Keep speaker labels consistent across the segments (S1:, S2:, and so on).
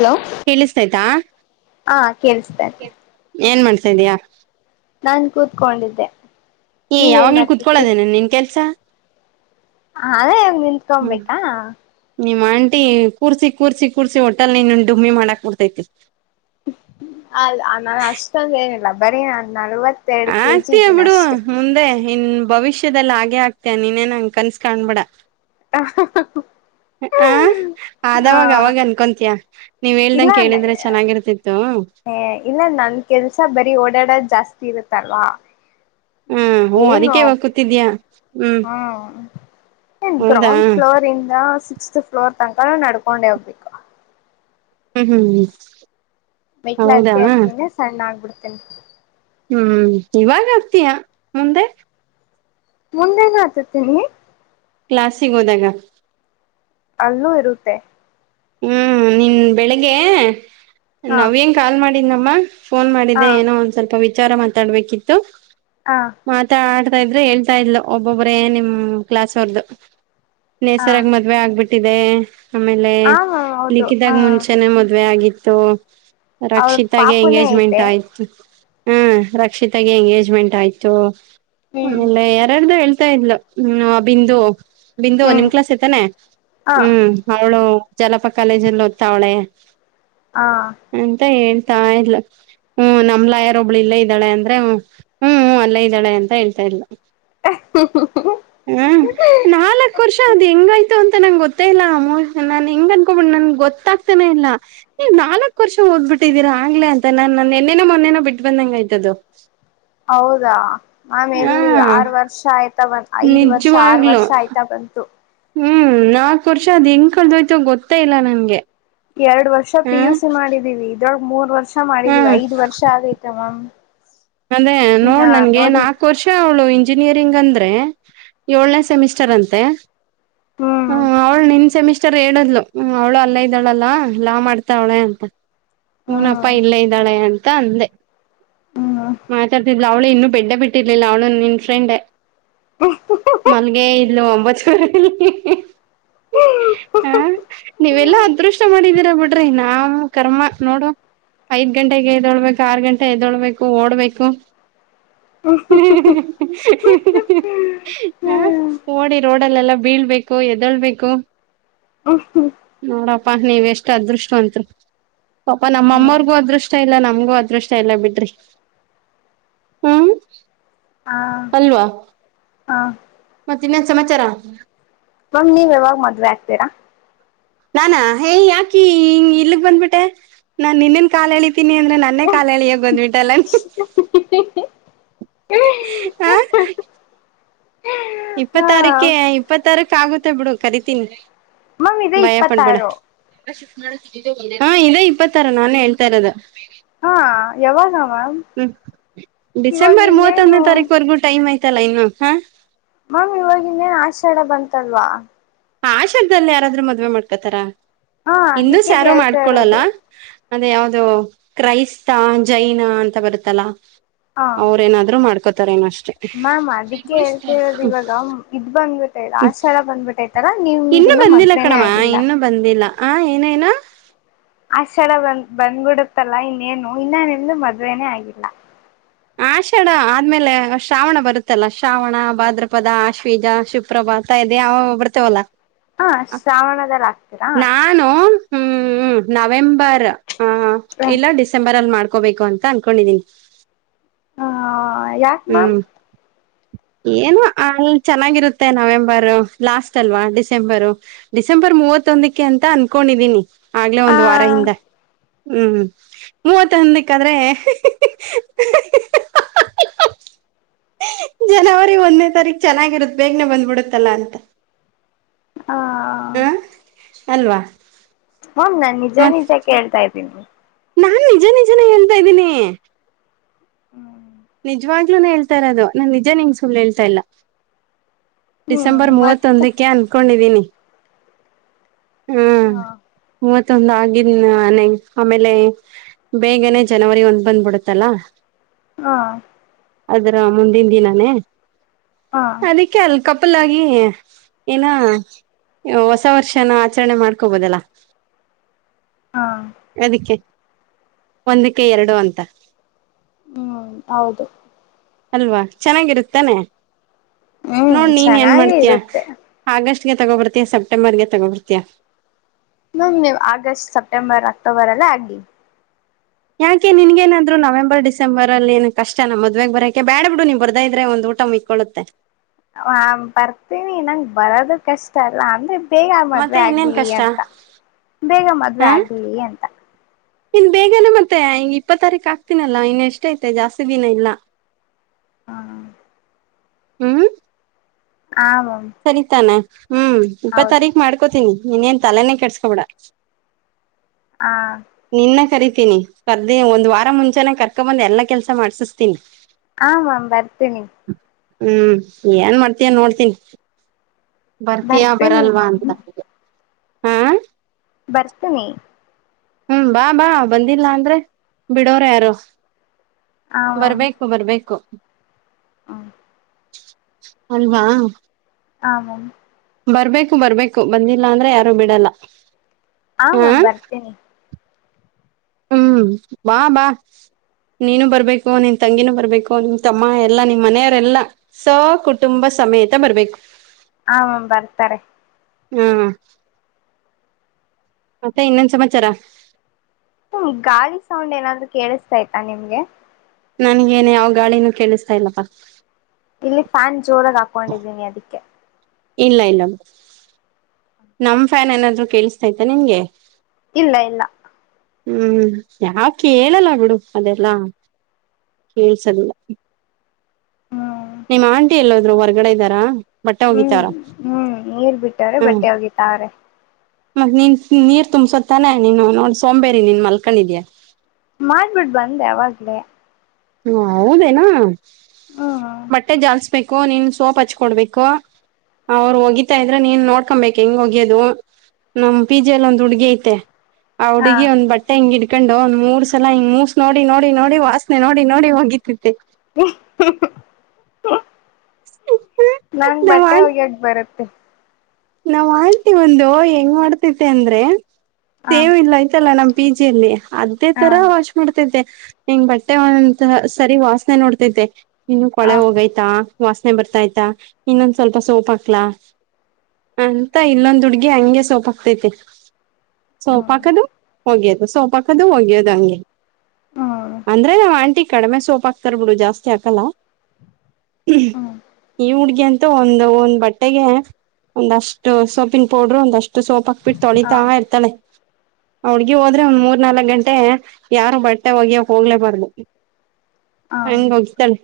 S1: Hello
S2: ಕೇಳಿಸ್ತೈತಾ
S1: ಹಾ ಕೇಳಿಸ್ತಾ ಇದೆ
S2: ಏನ್ ಮಾಡ್ಸ್ತಾ ಇದಿಯಾ.
S1: ನಾನ್ ಕೂತ್ಕೊಂಡಿದ್ದೆ.
S2: ಏ
S1: ನೀವೇನ್
S2: ಯಾವಾಗ್ಲ
S1: ಮಾಡ್ತಿದ್ರಿ
S2: ಕುತ್ಕೊಳೋದೇನನ್ ನಿನ್ ಕೆಲ್ಸ್.
S1: ಅದೇ ನಿತ್ಕೊಬೇಕಾ.
S2: ನಿಮ್ಮ್ ಆಂಟಿ ಕೂರ್ಸಿ ಕೂರ್ಸಿ ಕೂರ್ಸಿ ಹೋಟೆಲ್ ನೀನ್ನಾ ಡುಮ್ಮಿ ಮಾಡಾಕ್ ಬುಡ್ತೈತೆ.
S1: ಅ ಲ್ ನಾನ್ ಅಷ್ಟೊಂದ ಏನಿಲ್ಲ ಬರೀ ನಾನ ನಲ್ವತ್ತೆರಡ ಕೆಜಿ
S2: ಆಗ್ತೀಯ
S1: ಇದ್ದೀನಿ
S2: ಬಿಡು
S1: ಅಷ್ಟೆ.
S2: ಮುಂದೆ ಇನ್ ಭವಿಷ್ಯದಲ್ಲಿ ಹಾಗೆ ಆಗ್ತಿಯ ನೀನೇನ ಹಂಗ ಕನ್ಸ್ ಕಾಣಬೇಡ.
S1: [inaudible]
S2: ಹ್ಮ್
S1: ಹಾ
S2: ಆದವಾಗ ಅವಾಗ ಅನ್ಕೊತಿಯ. ನೀವ್ ಹೇಳ್ದಂ
S1: ಇಲ್ಲ
S2: ಕೇಳಿದ್ರೆ ಚೆನ್ನಾಗಿರ್ತಿತ್ತು.
S1: ಏ ಇಲ್ಲ ನನ್ ಕೆಲ್ಸ ಬರೀ ಓಡಾಡದ ಜಾಸ್ತಿ ಇರುತ್ತಲ್ವಾ,
S2: ಹ್ಮ್ ಓ
S1: ಏನು
S2: ಅದಕ್ಕೆ ಇವಾಗ ಕೂತಿದ್ಯಾ
S1: ಹ್ಮ್.
S2: ಹೌದಾ
S1: ಗ್ರೌಂಡ್ ಫ್ಲೋರ್ ಇಂದ ಸಿಕ್ಸ್ತ್ ಫ್ಲೋರ್ ತನಕ ನಡ್ಕೊಂಡೆ ಹೋಗ್ಬೇಕು.
S2: ಹ್ಮ್, ಹ್ಮ್, ಹ್ಮ
S1: ಮೈಟ್ಲ ಹತ್ತಿ ಹತ್ತಿನೇ ಸಣ್ಣ ಆಗ್ಬಿಡತೇ
S2: ಹ್ಮ್ ಇವಾಗ ಹತ್ತಿಯಾ ಮುಂದೆ
S1: ಮುಂದೇನು ಹತತೀನಿ
S2: ಕ್ಲಾಾಸಿಗೆ ಹೋದಾಗ
S1: ಅಲ್ಲೂ ಇರುತ್ತೆ
S2: ಹ್ಞ ನಿನ್ನ ಬೆಳಿಗ್ಗೆ
S1: ಹಾ
S2: ನವ್ಯಗ ಕಾಲ್ ಮಾಡಿದ್ದಮ್ಮ ಫೋನ್
S1: ಹಾ
S2: ಮಾಡಿದ್ದ ಏನೋ ಒಂದ್ ಸ್ವಲ್ಪ ವಿಚಾರ ಮಾತಾಡ್ಬೇಕಿತ್ತು
S1: ಹಾ
S2: ಮಾತಾಡ್ತಾ ಇದ್ರೆ ಹೇಳ್ತಾ ಇದ್ಲು ಒಬ್ಬೊಬ್ಬರೇ ನಿಮ್ಮ್ ಕ್ಲಾಸ್ ಅವರ್ದು
S1: ಹಾ
S2: ನೇಸರಗ
S1: ಹ
S2: ಮ ಮದುವೆ ಆಗ್ಬಿಟ್ಟಿದೆ ಆಮೇಲೆ
S1: ಮ್ಯಾಮ್ ಹೌದು ಹ
S2: ಮದವೆ ಆಗಿತ್ತು
S1: ಅವಳ
S2: ರಕ್ಷಿತಾ ಗೆ
S1: ಪಾಪುನೇ
S2: ಎಂಗೇಜ್ಮೆಂಟ್
S1: ಐತೆ
S2: ಆಯಿತು ಹ್ಮ ರಕ್ಷಿತಾಗ ಎಂಗೇಜ್ಮೆಂಟ್ ಆಯ್ತು
S1: ಹ್ಮ್
S2: ಆಮೇಲೆ ಯಾರಾರ್ದು ಹೇಳ್ತಾ ಇದ್ಲು ಹ್ಮ್ ಬಿಂದು ಬಿಂದು
S1: ಹ್ಮ್
S2: ನಿಮ್ ಕ್ಲಾಸ್ ತಾನೆ
S1: ಹಾ
S2: ಹ್ಮ್ ಅವಳು ಜಲಪ ಕಾಲೇಜಲ್ಲಿ ಓದ್ತಾವಳೆ
S1: ಹಾ
S2: ಅಂತ ಹೇಳ್ತಾ ಇದ್ಲು ಹ್ಮ್ ನಮ್ಲ ಯಾರೊಬ್ಳು ಇಲ್ಲೇ ಇದ್ದಾಳೆ ಅಂದ್ರೆ ಹ್ಮ್ ಅಲ್ಲೇ ಇದ್ದಾಳೆ ಅಂತ ಹೇಳ್ತಾ ಇಲ್ಲ ಹ್ಮ್ ನಾಲ್ಕ ಅ ವರ್ಷ ಅ ಹೆಂಗಯ್ತು ಅಂತ ನಂಗ ಗೊತ್ತೇ ಇಲ್ಲ ನಾನ್ ಹೆಂಗ ಅನ್ಕೋಬ್ ನನ್ ಗೊತ್ತಾಗ್ತಾನೆ ಇಲ್ಲಾ ನಾಲ್ಕಕ್ ವರ್ಷ ಓದ್ಬ ಬಿಟ್ಟಿದ್ದೀರಾ ಆಂಗ್ಲೆ ಅಂತ ನಾನ್ ನಿನ್ನೆನ ಮೊನ್ನೆನೋ ಬಿಟ್ಟು ಬಂದಂಗ ಆಯ್ತದು ಹಾ
S1: ಹೌದಾ ನಮ ಎಲ್ಲಿ ಆರ್ ವರ್ಷ ಆಯ್ತಾ ಬಂದ ಐದ್ ವರ್ಷ ಆರ್
S2: ನಿಜವಾಗ್ಲು
S1: ವರ್ಷ ಆಯ್ತಾ ಬಂತು
S2: ಹ್ಮ್ ನಾಲ್ಕ್ ವರ್ಷ ಅದ್ ಹೆಂಗ ಕಳ್ದೋಯ್ತು ಗೊತ್ತೇ ಇಲ್ಲ ನನ್ಗೆ
S1: ಎರಡ್ ವರ್ಷ
S2: ಹ್ಮ
S1: ಪಿ ಯು ಸಿ ಮಾಡಿದೀವಿ ಇದ್ರೊಳಗೆ ಮೂರ್ ವರ್ಷ ಮಾಡಿದೀವಿ
S2: ಹ್ಮ್
S1: ಐದ ವರ್ಷ ಆಗೈತ ಮ್ಯಾಮ್
S2: ಅದೇ
S1: ಇನ್ನ
S2: ನೋಡ್ ನನ್ಗ ನ್
S1: ನೋಡಿ
S2: ಆ ವರ್ಷ ಅವಳು ಇಂಜಿನಿಯರಿಂಗ್ ಅಂದರೆ ಏಳನೇ ಸೆಮಿಸ್ಟರ್ ಅಂತೆ
S1: ಹ್ಮ್
S2: ಹ್ಮ ಅವಳ ನಿನ್ ಸೆಮಿಸ್ಟರ್ ಆಚರ್ ಹೇಳ್ಲು ಅವ್ಳು ಅಲ್ಲ ಇದ್ದಳಲ್ಲಾ ಲ್ಲಾ ಮಾಡ್ತ ಅವಳೆ ಅಂತ ಹೂನಪ್ಪಾ
S1: ಹ್ಮ್
S2: ಇಲ್ಲೇ ಇದ್ದಾಳೆ ಅಂತ ಅಂದೆ
S1: ಹ್ಮ್
S2: ಮಾತಾಡ್ತಿದ್ ಲ ಅವಳು ಇನ್ನುೂ ಬೆಡ್ಡೆ ಬಿಟ್ಟಿರ್ಲಿಲ್ಲ ಅವಳು ನಿನ್ ಫ್ರೆಂಡೆ ಮಲ್ಗೆ ಇಲ್ಲ ಒಂಬ ಚೋರೆ ಹಾ [unintelligible] ನೀವೆಲ್ಲಾ ಅದೃಷ್ಟ ಮಾಡಿದೀರಾ ಬಿಡ್ರಿ ನಾ ಕರ್ಮ ನೋಡು ಐದ್ ಗಂಟೆಗೆ ಎದಳ್ಬೇಕು ಆರ್ ಗಂಟೆ ಎದೊಳ್ಬೇಕು ಓಡ್ಬೇಕು
S1: ಹ್ಮ ಹ್ಮ್
S2: ಹ ನೋಡಿ ರೋಡಲ್ಲೆಲ್ಲ ಬೀಳ್ಬೇಕು ಎದಳ್ಬೇಕು
S1: ಹಾ ಹಾ
S2: ನೋಡಪ್ಪಾ ನೀವ್ ಎಷ್ಟ್ ಅದೃಷ್ಟ ವಂತರು ಪಾಪಾ ನಮ್ಮರ್ಗೂ ಅದೃಷ್ಟ ಇಲ್ಲ ನಮ್ಗೂ ಅದೃಷ್ಟ ಇಲ್ಲ ಬಿಡ್ರಿ ಹ್ಮ್
S1: ಹಾ
S2: ಅಲ್ವಾ ಮತ್ತೆ ಇನ್ನೆನ ಸಮಾಚಾರಾ
S1: ಒ ನೀವ ಯಾವಾಗ ಮದ್ವೆ ಆಗ್ತೀರಾ
S2: ನಾನಾ ಹೇ ಯಾಕಿ ಹ ಇಲಿಗ ಬಂದ್ಬಿಟ್ಟೆ ನಾನ್ ನಿನ್ನನ್ ಕಾಲೆಳಿತೀನಿ ಅಂದ್ರ ನನ್ನೇ ಕಾಲಳಿಯೋ ಬಂದ್ಬಿಟ್ಟಲ್ಲ
S1: ತ್ತೆ
S2: ಹಾ. ಇಪ್ಪತ್
S1: ಹಾ
S2: ತಾರೀಕ ಇಪ್ಪತ್ತ ತಾರೀಕ ಆಗುತ್ತೆ ಬಿಡು ಕರಿತೀನಿ
S1: ಮ್ಯಾಮ್ ಇದೇ
S2: ಭಯ ಪಡ್ಬೇಡ.
S1: ಇಪ್ಪತ್ತಾರು
S2: ಹಾ ಇದೇ ಇಪ್ಪತ್ತಾರ ನಾನೇ ಹೇಳ್ತಾ ಇರೋದ.
S1: ಹಾ ಯಾವಾಗ ಮ್ಯಾಮ.
S2: ಹ್ಮ್ ಡಿಸೆಂಬರ್ ಮೂವತ್ತೊಂದನೇ ತಾರೀಕವರೆಗೂ ಟೈಮ್ ಆಯ್ತಲ್ಲ ಇನ್ನು ಹಾ.
S1: ಮ್ಯಾಮ್ ಇವಾಗ ಇನ್ನೇನ್ ಆಷಾಡ ಬಂತಲ್ವಾ.
S2: ಆಷಾಡದಲ್ಲಿ ಯಾರಾದ್ರೂ ಮದ್ವೆ ಮಾಡ್ಕೊತಾರ
S1: ಹಾ
S2: ಹಿಂದುಸ್
S1: ಅದಿಕ್ಕೆ
S2: ಯಾರು
S1: ಕೇಳ್ತಾ
S2: ಮಾಡ್ಕೊಳಲ್ಲ.
S1: ಇರೋದು
S2: ಅದೇ ಯಾವ್ದೋ ಕ್ರೈಸ್ತ ಜೈನ ಅಂತ ಬರುತ್ತಲ್ಲ.
S1: ಹ
S2: ಅವ್ರೇನಾದ್ರು ಮಾಡ್ಕೋತಾರ ಏನ ಅಷ್ಟ
S1: ಮ್ಯಾಮ್ ಅದಕ್ಕೆ ಹೇಳ್ತಿ ಇರೋದು ಇವಾಗ ಇದ್ ಬಂದ್ಬಿಟ್ಟೈದು ಆಷಾಡ ಬಂದುಬಿಟೈತೆ. ತರ
S2: ಇನ್ನು
S1: ನಿಂದಿನ್ನ
S2: ಬಂದಿಲ್ಲ
S1: ಮದ್ವೆನೇ
S2: ಕಣಮ್ಮ
S1: ಆಗಿಲ್ಲ.
S2: ಇನ್ನು ಬಂದಿಲ್ಲ ಆ ಏನು ಏನು.
S1: ಆಷಡ ಬಂದ್ ಬಂದ್ಬಿಡುತ್ತಲ್ಲ ಇನ್ನೇನು ಇನ್ನ ನಿಮ್ದು ಮದ್ವೆನೇ ಆಗಿಲ್ಲ.
S2: ಆಷಾಢ ಆದ್ಮೇಲೆ ಶ್ರಾವಣ ಬರುತ್ತಲ್ಲ ಶ್ರಾವಣ ಭಾದ್ರಪದ ಆಶ್ವೀಜ ಶು ಪ್ರಭಾತ ಇದೆ ಅವ ಬರ್ತೇವಲ್ಲ
S1: ಹ ಶ್ರಾವಣದಲ್ಲಿ ಆಗ್ತೀರಾ
S2: ನಾನು. ಹ್ಮ್ ನವೆಂಬರ್ ಆ ಇಲ್ಲ ಡಿಸೆಂಬರ್ ಅಲ್ಲಿ ಮಾಡ್ಕೋಬೇಕು ಅಂತ ಅನ್ಕೊಂಡಿದೀನಿ.
S1: ಹಾ ಯಾ
S2: ಹ್ಮ್. ಏನು ಅಲ್ಲ ಚೆನ್ನಾಗಿರುತ್ತೆ ನವೆಂಬರ್ ಲಾಸ್ಟ್ ಅಲ್ವಾ ಡಿಸೆಂಬರು. ಡಿಸೆಂಬರ್ ಮೂವತ್ತೊಂದಕ್ಕೆ ಅಂತ ಅನ್ಕೊಂಡಿದೀನಿ ಆಗ್ಲೆೇ
S1: ಆ
S2: ಒಂದ ವಾರ ಹಿಂದ. ಹ್ಮ್ ಮೂವತ್ತೊಂದಕಾದ್ರೆ ಜನವರಿ ಒಂದನೇ ತಾರೀಖ ಚೆನ್ನಾಗಿರುತ್ತ ಬೇಗನೆ ಬಂದ್ಬ ಬಿಡುತ್ತಲ್ಲಾ ಅಂತ.
S1: ಹ
S2: ಹ ಅಲ್ವಾ.
S1: ಮ್ಯಾಮ್ ನಾನ್ ನಿಜ
S2: ಮತ್
S1: ನಿಜ ಕೇಳ್ತಾ ಇದ್ದೀನಿ.
S2: ನಾನ್ ನಿಜ ನಿಜನೇ ಹೇಳ್ತಾ ಇದ್ದೀನಿ.
S1: [inaudible]
S2: ನಿಜವಾಗ್ಲೂನೆ ಹೇಳ್ತ ಇರೋದು ನಾನ್ ನಿಜ ನಿಂಗ್ ಸುಳ್ಳ ಹೇಳ್ತಾ ಇಲ್ಲ.
S1: ಹ್ಮ್
S2: ಡಿಸೆಂಬರ್
S1: ಮತ್ತೆ
S2: ಮೂವತ್ತೊಂದಕ್ಕೆ ಅನ್ಕೊಂಡಿದೀನಿ.
S1: ಹಾ.
S2: ಮೂವತ್ತೊಂದ ಆಗಿದನೆಗ್ ಆಮೇಲೆ. ಬೇಗನೆ ಜನವರಿ ಒಂದ್ ಬಂದ್ಬಿಡುತ್ತಲ್ಲಾ.
S1: ಹಾ.
S2: ಅದ್ರ ಮುಂದಿನ ದಿನಾನೇ.
S1: ಹಾ.
S2: ಅದಕ್ಕೆ ಅಲ್ಲಿ ಕಪಲ್ ಆಗಿ ಏನ ಹೊಸ ವರ್ಷನ ಆಚರಣೆ ಮಾಡ್ಕೋಬೋದಲ್ಲಾ.
S1: ಹಾ.
S2: ಅದಕ್ಕೆ ಒಂದಕ್ಕೆ ಎರಡು ಅಂತ.
S1: ಹ್ಮ್ ಹೌದು.
S2: ಅಲ್ವಾ ಚೆನ್ನಾಗಿರುತ್ತಾನೆ
S1: ಹ್ಮ್
S2: ನೋಡ್ ನೀನ್ ಏನ್
S1: ಚೆನ್ನಾಗಿ
S2: ಮಾಡ್ತೀಯ.
S1: ಇರುತ್ತೆ
S2: ಆಗಸ್ಟ್ಗೆ ತಗೊಬರ್ತಿಯಾ ಸಪ್ಟೆಂಬರ್ಗೆ ತಗೋಬರ್ತೀಯ.
S1: ಮ್ಯಾಮ್ ನೀವು ಆಗಸ್ಟ್ ಸೆಪ್ಟೆಂಬರ್ ಅಕ್ಟೋಬರ್ ಅಲ್ಲ ಆಗಿ.
S2: ಯಾಕೆ ನಿನಗೆನಾದ್ರು ನವೆಂಬರ್ ಡಿಸೆಂಬರ್ ಅಲ್ಲಿ ಏನ್ ಕಷ್ಟ ನ ಮದವೆೆ ಬರಕೆ ಬೇಡ್ ಬಿಡು ನೀನ್ ಬರ್ದಾ ಇದ್ರೆ ಒಂದು ಊಟ ಮಿಕ್ ಕೊಳ್ಳುತ್ತೆ.
S1: ಹ, ಬರ್ತೀನಿ ನಂಗೆ ಬರೋದು ಕಷ್ಟ ಅಲ್ಲ ಅಂದ್ರೆ ಬೇಗ ಮದ್ವೆ
S2: ಮತ್ತೆ ಇನ್ನೇನ್
S1: ಆಗ್ಲಿ
S2: ಕಷ್ಟ
S1: ಅಂತ, ಬೇಗ ಮದ್ವೆ ಆಗ್ಲಿ ಅಂತ-
S2: ಇಲ್ಲ [inaudible] ಬೇಗನೆ ಮತ್ತೆ ಇಪ್ಪತ್ ತಾರೀಕು ಆಕ್ತೀನಲ್ಲ ಇನ್ನು ಎಷ್ಟ ಐತೆ ಜಾಸ್ತಿ ದಿನ ಇಲ್ಲ.
S1: ಹ್ಮ [inaudible]
S2: ಹ್ಮ್,
S1: ಆಮ್ [unintelligible]
S2: ಸರಿತಾನೆ ಹ್ಮ್, ಇಪ್ಪತ್ ತಾರೀಕ ಮಾಡ್ಕೋತೀನಿ ಇನ್ನೇನ್ ತಲೆನೆೇ ಕೆಟ್ಸ್ಕೊಬೇಡ.
S1: ಹಾ,
S2: ನಿನ್ನ ಕರಿತೀನಿ ಕರ್ದಿ ಒಂದ್ ವಾರ ಮುಂಚೆನೇ ಕರ್ಕೊ ಬಂದ್ ಎಲ್ಲಾ ಕೆಲ್ಸ ಮಾಡ್ಸಿಸ್ತೀನಿ.
S1: ಹಾಮ್ ಬರ್ತೀನಿ.
S2: ಹ್ಮ್, ಏನ್ ಮಾಡ್ತೀಯ ನೋಡ್ತೀನಿ. ಬರ್ತೀಯಾ
S1: ಬರ್ತೀನಿ
S2: ಬರಲ್ವಾ
S1: ಮ್ಯಾಮ್
S2: ಅಂತ ಹಾ
S1: ಬರ್ತಿನಿ
S2: ಹ್ಮ್, ಬಾ ಬಾ ಬಂದಿಲ್ಲ ಅಂದ್ರೆ ಬಿಡೋರ ಯಾರು
S1: ಹ
S2: ಬರ್ಬೇಕು, ಬರ್ಬೇಕು
S1: ಹ [inaudible]
S2: ಅಲ್ವಾ,
S1: ಆಮ [inaudible]
S2: ಬರ್ಬೇಕು ಬರ್ಬೇಕು ಬಂದಿಲ್ಲ ಅಂದ್ರೆ ಯಾರು ಬಿಡಲ್ಲ. ಹ
S1: ಆಮಾ ಬರ್ತೀನಿ.
S2: ಹ್ಮ್, ಬಾ, ಬಾ ನೀನು ಬರ್ಬೇಕು, ನಿನ್ ತಂಗಿನೂ ಬರ್ಬೇಕು ನಿಮ್ತಮ್ಮ ಎಲ್ಲಾ ನಿಮ್ ಮನೆಯವರೆಲ್ಲಾ. ಸೋ, ಕುಟುಂಬ ಸಮೇತ ಬರಬೇಕು.
S1: ಹಾ, ಮಾ ಬರ್ತಾರೆ.
S2: ಹ್ಮ್, ಮತ್ತೆ ಇನ್ನೆನು ಸಮಾಚಾರ.
S1: ಹ್ಮ್, ಗಾಳಿ ಸೌಂಡ್ ಏನಾದ್ರೂ ಕೇಳಿಸ್ತಾ ಆಯ್ತ ನಿಮ್ಗೆ,
S2: ನನ್ಗೇನೆ ಯಾವ ಗಾಳಿನ ಕೇಳಿಸ್ತಾ ಇಲ್ಲಪ್ಪಾ.
S1: ಇಲ್ಲಿ ಫ್ಯಾನ್ ಜೋರಾಗಿ ಹಾಕೊಂಡಿದ್ದೀನಿ ಅದಕ್ಕೆ.
S2: ಇಲ್ಲ, ಇಲ್ಲಾ ನಮ್ ಫ್ಯಾನ್ ಏನಾದ್ರು ಕೇಳಿಸ್ತೈತೆ ನಿನ್ಗೆ.
S1: ಇಲ್ಲ, ಇಲ್ಲಾ -
S2: ಹ್ಮ್, ಯಾವ ಕೇಳಲ್ಲ ಬಿಡು ಅದೆಲ್ಲಾ ಕೇಳ್ಸಲ್ಲಾ-
S1: ಹ್ಮ್
S2: ನಿಮ್ಮ್ ಆಂಟಿ ಎಲ್ಲೊದ್ರು ಹೊರ್ಗಡೆ ಇದ್ದಾರಾ ಬಟ್ಟೆ
S1: ಹ್ಮ್
S2: ಹೋಗಿತಾರ
S1: ಹ್ಮ್ ನೀರ್ ಬಿಟ್ಟವ್ರೆ
S2: ಹ್ಮ್,
S1: ಬಟ್ಟೆ ಒಗಿತಾವ್ರೆ
S2: ಮತ್ ನೀನ್ ನೀರ್ ತುಂಬ್ಸೊದತ್ತಾನೇ ನೀನು ನೋಡ್ ಸೋಂಬೇರಿ ನೀನ್ ಮಲ್ಕೊಂಡಿದ್ಯಾ.
S1: ಮಾಡ್ಬಿಟ್ಟ ಬಂದೆ ಅವಾವಾಗ್ಲೇ.
S2: ಹ, ಹೌದೇನಾ!
S1: ಹ್ಮ್
S2: ಬಟ್ಟೆ ಜಾಲಸ್ಬೇಕು ನೀನ್ ಸೋಪ್ ಹಚ್ಕೊಡ್ಬೇಕು. ಅವ್ರು ಹೋಗಿತಾ ಇದ್ರೆ ನೀನ್ ನೋಡ್ಕೊಂಬಕ್ ಹೆಂಗ್ ಹೋಗ್ಯದು. ನಮ್ ಪಿಜೆ ಅಲ್ಲಿ ಒಂದು ಹುಡ್ಗಿ ಐತೆ.
S1: ಹ
S2: ಹುಡ್ಗಿ ಒಂದ್ ಬಟ್ಟೆ ಹಿಂಗ್ ಇಡ್ಕೊಂಡು ಒಂದ್ ಮೂರ್ ಸಲ ಹಿಂಗ್ ಮೂಸ ನೋಡಿ ನೋಡಿ ನೋಡಿ ವಾಸ್ನೆ ನೋಡಿ ನೋಡಿ ಹೋಗಿತೈತೆ.
S1: [unintelligible] ನನಗ
S2: ನಾವ್
S1: ಬಟ್ಟೆ
S2: ಆಂಟಿ
S1: ಹೋಗಿಯಕ ಬರುತ್ತೆ.
S2: ನಾವ್ ಆಂಟಿ ಒಂದು ಹೆಂಗ್ ಮಾಡ್ತೈತೆ ಅಂದ್ರೆ
S1: ಹ
S2: ಸೇವ ಇಲ್ಲ ಐಯ್ತಲ್ಲ ನಮ್ ಪೀಜಿಯಲ್ಲಿ ಅದೇ
S1: ಹ
S2: ತರ. ಡ್ತಿದ್ದೆ ಹೆಂಗ್ ಬಟ್ಟೆ [unintelligible] ಸರಿ ವಾಸನೆ ನೋಡ್ತಿದ್ದೆ. ಇನ್ನು
S1: ಹ
S2: ಕೊಳೆ ಹೋಗಯ್ತಾ ವಾಸನೆ ಬರ್ತಾಯ್ತಾ ಇನ್ನೊಂದ್ ಸ್ವಲ್ಪ ಸೋಪ್ ಹಾಕ್ಲಾ. ಅಂತ ಇಲ್ಲೊಂದು ಹುಡ್ಗಿ ಹಂಗೆ ಸೋಪ್ ಹಾಕ್ತೈತೆ ಸೋಪ್
S1: ಹ್ಮ್
S2: ಹಾಕದು. ಒಗ್ಯೋದು ಸೋಪ್ ಹಾಕದು ಒಗ್ಯೋದು ಹಂಗೆ
S1: ಹ್ಮ್
S2: ಅಂದ್ರೆ ಆವ್ ಆಂಟಿ ಕಡಿಮೆ ಸೋಪಾ ತರ್ ಬಿಡು ಜಾಸ್ತಿ ಹಕಲ್ಲ. ಮ್
S1: ಹ್ಮ್
S2: ಈ ಹುಡ್ಗಿ ಅಂತೂ ಒಂದು ಒಂದ್ ಬಟ್ಟೆಗೆ. ಒಂದಷ್ಟು ಸೋಪಿಂಗ ಪೌಡರು ಒಂದಷ್ಟು ಸೋಪ್ ಹಾಕ್ಬಿಟ್ಟು
S1: ಹ
S2: ತೊಳಿತಾ ಇರ್ತಾಳೆ. ಆ ಹುಡ್ಗಿ ಹೋದ್ರೆ ಒಂದ್ ಮೂರ್ ನಾಲಕ್ ಗಂಟೆ ಯಾರು ಬಟ್ಟೆ ಒಗಿಯಕ್ ಹೋಗ್ಲೇಬಾರ್ದು.
S1: ಹ
S2: ಹಂಗ ಒಗಿತಾಳೆ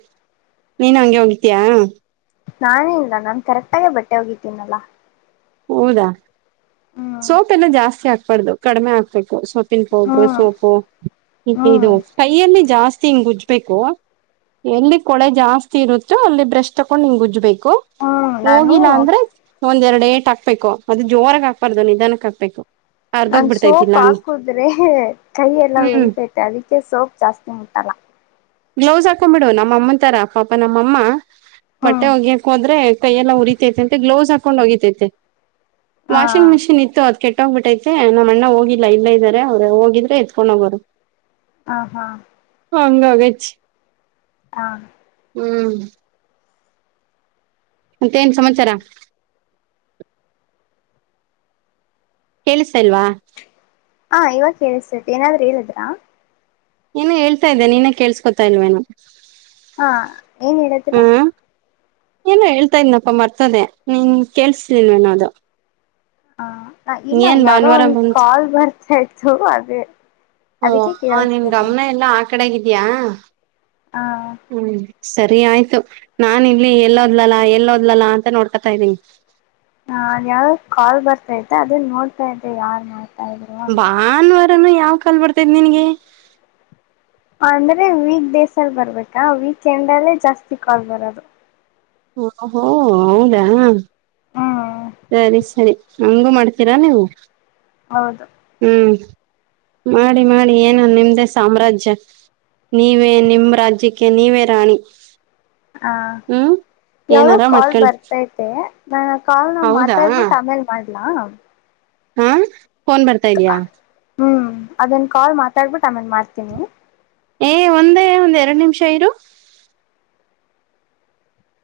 S2: ನೀನು ಹಂಗೆ ಒಗತೀಯಾ.
S1: ನಾನೇನ್ ಇಲ್ಲ ನಾನ್ ಕರೆಕ್ಟಾಗೆ ಬಟ್ಟೆ ಒಗೀತೀನಲ್ಲಾ.
S2: ಹೌದಾ
S1: ಹ್ಮ್
S2: ಸೋಪ್ ಎಲ್ಲ ಜಾಸ್ತಿ ಹಾಕ್ಬಾರ್ದು ಕಡಿಮೆ ಹಾಕ್ಬೇಕು ಸ ನ್ ಪೌಡ್ರ
S1: ಹ್ಮ್
S2: ಸೋಪು [unintelligible]
S1: ಹ್ಮ್
S2: ಇದು ಕೈಯಲ್ಲಿ ಜಾಸ್ತಿ ಹಿಂಗುಜ್ಜ ಬೇಕು ಎಲ್ಲಿ ಕೊಳೆ ಜಾಸ್ತಿ ಇರುತ್ತೋ ಅಲ್ಲಿ ಬ್ರಷ್ ತಕೊಂಡು ಹಿಂಗ್ ಉಜ್ಜಬೇಕು.
S1: ಹ್ಮ್ ನಾನು
S2: ಹೋಗಿಲ್ಲ ಅಂದ್ರೆ ಒಂದೆರಡೇಟ ಹಾಕ್ಬೇಕು ಅದು ಜೋರಾಗ ಹಾಕ್ಬಾರ್ದು ನಿಧಾನಕ್ಕೆ ಹಾಕ್ಬೇಕು.
S1: ನಾನ್ ಸೋಪ್
S2: ಅರ್ದೋಗ್ಬಿಡ್ತೈತಿಲ್ಲ ಅಂದ
S1: ಹಾಕುದ್ರೆ ಕೈ ಎಲ್ಲ
S2: ಹ್ಮ್
S1: ಉರಿತೈತೆ ಅದಕ್ಕೆ ಸೋಪ್ ಜಾಸ್ತಿ ಮುಟ್ಟಲ್ಲ.
S2: ಗ್ಲೌಸ್ ಹಾಕೊಂಡ್ಬಿಡು ನಮ್ಮ ಅಮ್ಮಂತರ ಪಾಪ ನಮ್ಮಮ್ಮ. ಬಟ್ಟೆ
S1: ಹ್ಮ್
S2: ಒಗಯಕೆ ಹೊದ್ರೆ ಕೈಯಲ್ಲ ಉರಿತೈತೆ ಅಂತೆ ಗ್ಲೌಸ್ ಹಾಕೊಂಡು ಒಗಿತೈತೆ.
S1: ಹಾ
S2: ವಾಷಿಂಗ್ ಮೆಷಿನ್ ಇತ್ತು ಅದ್ ಕೆಟ್ಟ್ ಹೋಗ್ಬಿಟ್ಟೈತೆ ನಮ್ಮ ಅಣ್ಣ ಹೋಗಿಲ್ಲ ಇಲ್ಲೆ ಇದಾರೆ ಅವ್ರು ಹೋಗಿದ್ರೆ ಎತ್ಕೊಂಡ ಹೋಗೋರು.
S1: ಆ ಹ್ಮಾ
S2: ಹಂಗೋಗಚ್ಚಿ.
S1: ಹಾ
S2: ಹ್ಮ್ ಮತ್ತೇನ್ ಸಮಾಚಾರ. ಕೇಳಿಸ್ತಇಲ್ವಾ.
S1: ಹಾ ಇವಾಗ ಕೆಳಿಸತೈತಿ ಏನಾದ್ರು ಹೇಳಿದ್ರಾ.
S2: ಏನೊ ಹೇಳ್ತಾ ಇದ್ದೆ ನೀನೇ ಕೇಸ್ಕೊತಾ ಇಲ್ವೇನು.
S1: ಹಾ ಏನ್ ಹೇಳದ್ರಿ.
S2: ಏನು ಹೇಳ್ತಾ ಇದ್ನಪ್ಪ ಮರ್ತೊದೆ ನೀನ್ ಕೇಳ್ಸಲಿಲ್ವೆನೊ ಅದು.
S1: ಹಾ ಇಲ್ಲ
S2: ಏನ್
S1: ಯಾವ್ದೋ
S2: ಭಾನುವಾರ ಬಂತು
S1: ಕಾಲ್ ಬರ್ತಾಇತ್ತು ಅದೇ.
S2: ಹೋಒ
S1: ಅದಕ್ಕೆ
S2: ನಿನ್ ಗಮನ
S1: ಕೇಳಿಸ್ತಿರ್ಲಿಲ್ಲ
S2: ಎಲ್ಲಾ ಆ ಕಡೆಗಿದ್ಯಾ ಹ್ಮ್. ಸರಿ ಆಯ್ತು ನಾನ ಇಲ್ಲಿ ಎಲ್ಲೋದ್ಲಲ್ಲಾ ಎಲ್ಲೋದ್ಲಲ್ಲಾ ಅಂತ ನೋಡ್ಕತಾ ಇದ್ದೀನಿ.
S1: ಹ ಅದ್ ಯಾವದೊ ಕಾಲ್ ಬರ್ತೈತೆ ಅದನ್ನ ನೋಡ್ತಾ ಇದ್ದೆ ಯಾರು.
S2: ಭಾನುವಾರನು ಯಾವ ಕಾಲು್ ಬರ್ತೈದ್ ನಿನ್ಗೆ.
S1: ಅಂದ್ರೆ ವೀಕ್ ಡೇಸ್ ಅಲ್ಲಿ ಬರ್ಬೇಕಾ ವೀಕ್ ಎಂಡ್ ಅಲ್ಲೇ ಜಾಸ್ತಿ ಕಾಲ್ ಬರೋದು.
S2: ಒಹೊಹೋ ಹೌದಾ.
S1: ಹ್ಮ್
S2: ಸರಿ ಸರಿ ಹಂಗು ಮಾಡ್ತೀರಾ ನೀವು.
S1: ಹೌದು.
S2: ಹ್ಮ್ ಮಾಡಿ ಮಾಡಿ ಏನು ನಿಮ್ದೇ ಸಾಮ್ರಾಜ್ಯ. ನೀವೇ ನಿಮ್ ರಾಜ್ಯಕ್ಕೆ ನೀವೇ ರಾಣಿ.
S1: ಹ
S2: ಹ್ಮ್
S1: ಯಾವೋ
S2: ಏನಾರ
S1: ಕಾಲ್
S2: ಮಾಡ್ಕೊಳ್ಳಿ
S1: ಬರ್ತ ಇ ತೆ ನಾನ ಆ ಕಾಲ್ ನ
S2: ಹೌದಾ
S1: ಮಾತಾಡ್ಬಿಟ್ಟು ಆಮೇಲ್ ಮಾಡ್ಲಾ.
S2: ಹ್ಮ್ ಫೋನ್ ಬರ್ತಾ ಇದ್ಯಾ.
S1: ಹ್ಮ್ ಅದನ್ ಕಾಲ್ ಮಾತಾಡ್ಬಿಟ್ಟು ಆಮೇಲ್ ಮಾಡ್ತೀನಿ.
S2: ಏ ಒಂದೇ ಒಂದ್ ಎರಡು ನಿಮಿಷ ಇರು.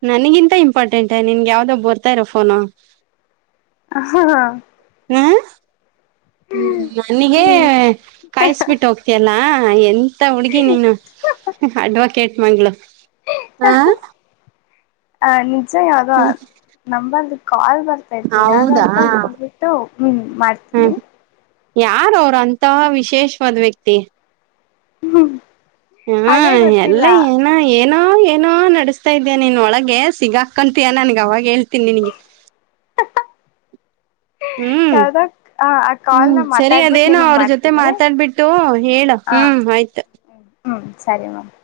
S2: ನನಗಿಂತ ಇಂಪಾರ್ಟೆಂಟ್ ನಿನಗೆ ಯಾವ್ದೋ ಬರ್ತಾ ಇರೋ ಪೋನು
S1: ಹಾ ಹಾ ಹಾ
S2: [unintelligible] ಹ್ಮ್ ನನಗೆ
S1: ಹ್ಮ್
S2: ಕಾಯಸ್ಬಿಟ್ಟ ಹೋಗ್ತಿಯಲ್ಲಾ ಎನ್ ಮತ್ತ ಹುಡುಗಿ ನೀನು ಅಡ್ವಕೇಟ್ ಮಗಳು ಹ
S1: ಹ ನಿಜ ಯಾವ್ದೋ ನಂಬರದ್ದೂ ಕಾಲ್ ಬರ್ತ್ ತ್ತಿತ್ತು
S2: ಹೌದಾ
S1: ಯಾವದಂತ ನೋಡ್ಬಿಟ್ಟು ನಿನಗ್ ಮಾಡ್ತೀನಿ.
S2: ಯಾರ ಅವರು ಅಂತ ವಿಶೇಷವಾದ್ ವ್ಯಕ್ತಿ.
S1: [unintelligible]
S2: ಹಾ
S1: ಅದೇ ಗೊತ್ತಿಲ್ಲ
S2: ಎಲ್ಲಾ ಇಗ್ ಹಾ ಏನೋ ಏನೋ ನಡಸ್ತಾ ಇದಿಯಾ ನೀನು ಒಳಗೆ ಸಿಗಾಕಂತೀಯಾ ನನಗೆ ಅವಾಗ ಹೇಳ್ತೀನಿ ನಿನಗೆ.
S1: ಹ
S2: ಹ್ಮ್
S1: ಯಾವದ್ ಕಾ ಆ ಕಾಲ್
S2: ಹ್ಮ್
S1: ನ
S2: ಸರಿ
S1: ಮಾತಾಡ್ಬಿಟ್ಟು
S2: ಅದೇನೋ
S1: ನಿಮಗೆ
S2: ಅವ್ರ ಜೊತೆ
S1: ಮಾಡ್ತೀನಿ
S2: ಮಾತಾಡ್ಬಿಟ್ಟು ಹೇಳ
S1: ಹ
S2: ಹ್ಮ್ ಆಯ್ತು
S1: ಹ್ಮ ಹ್ಮ್ ಸರಿ ಮತ್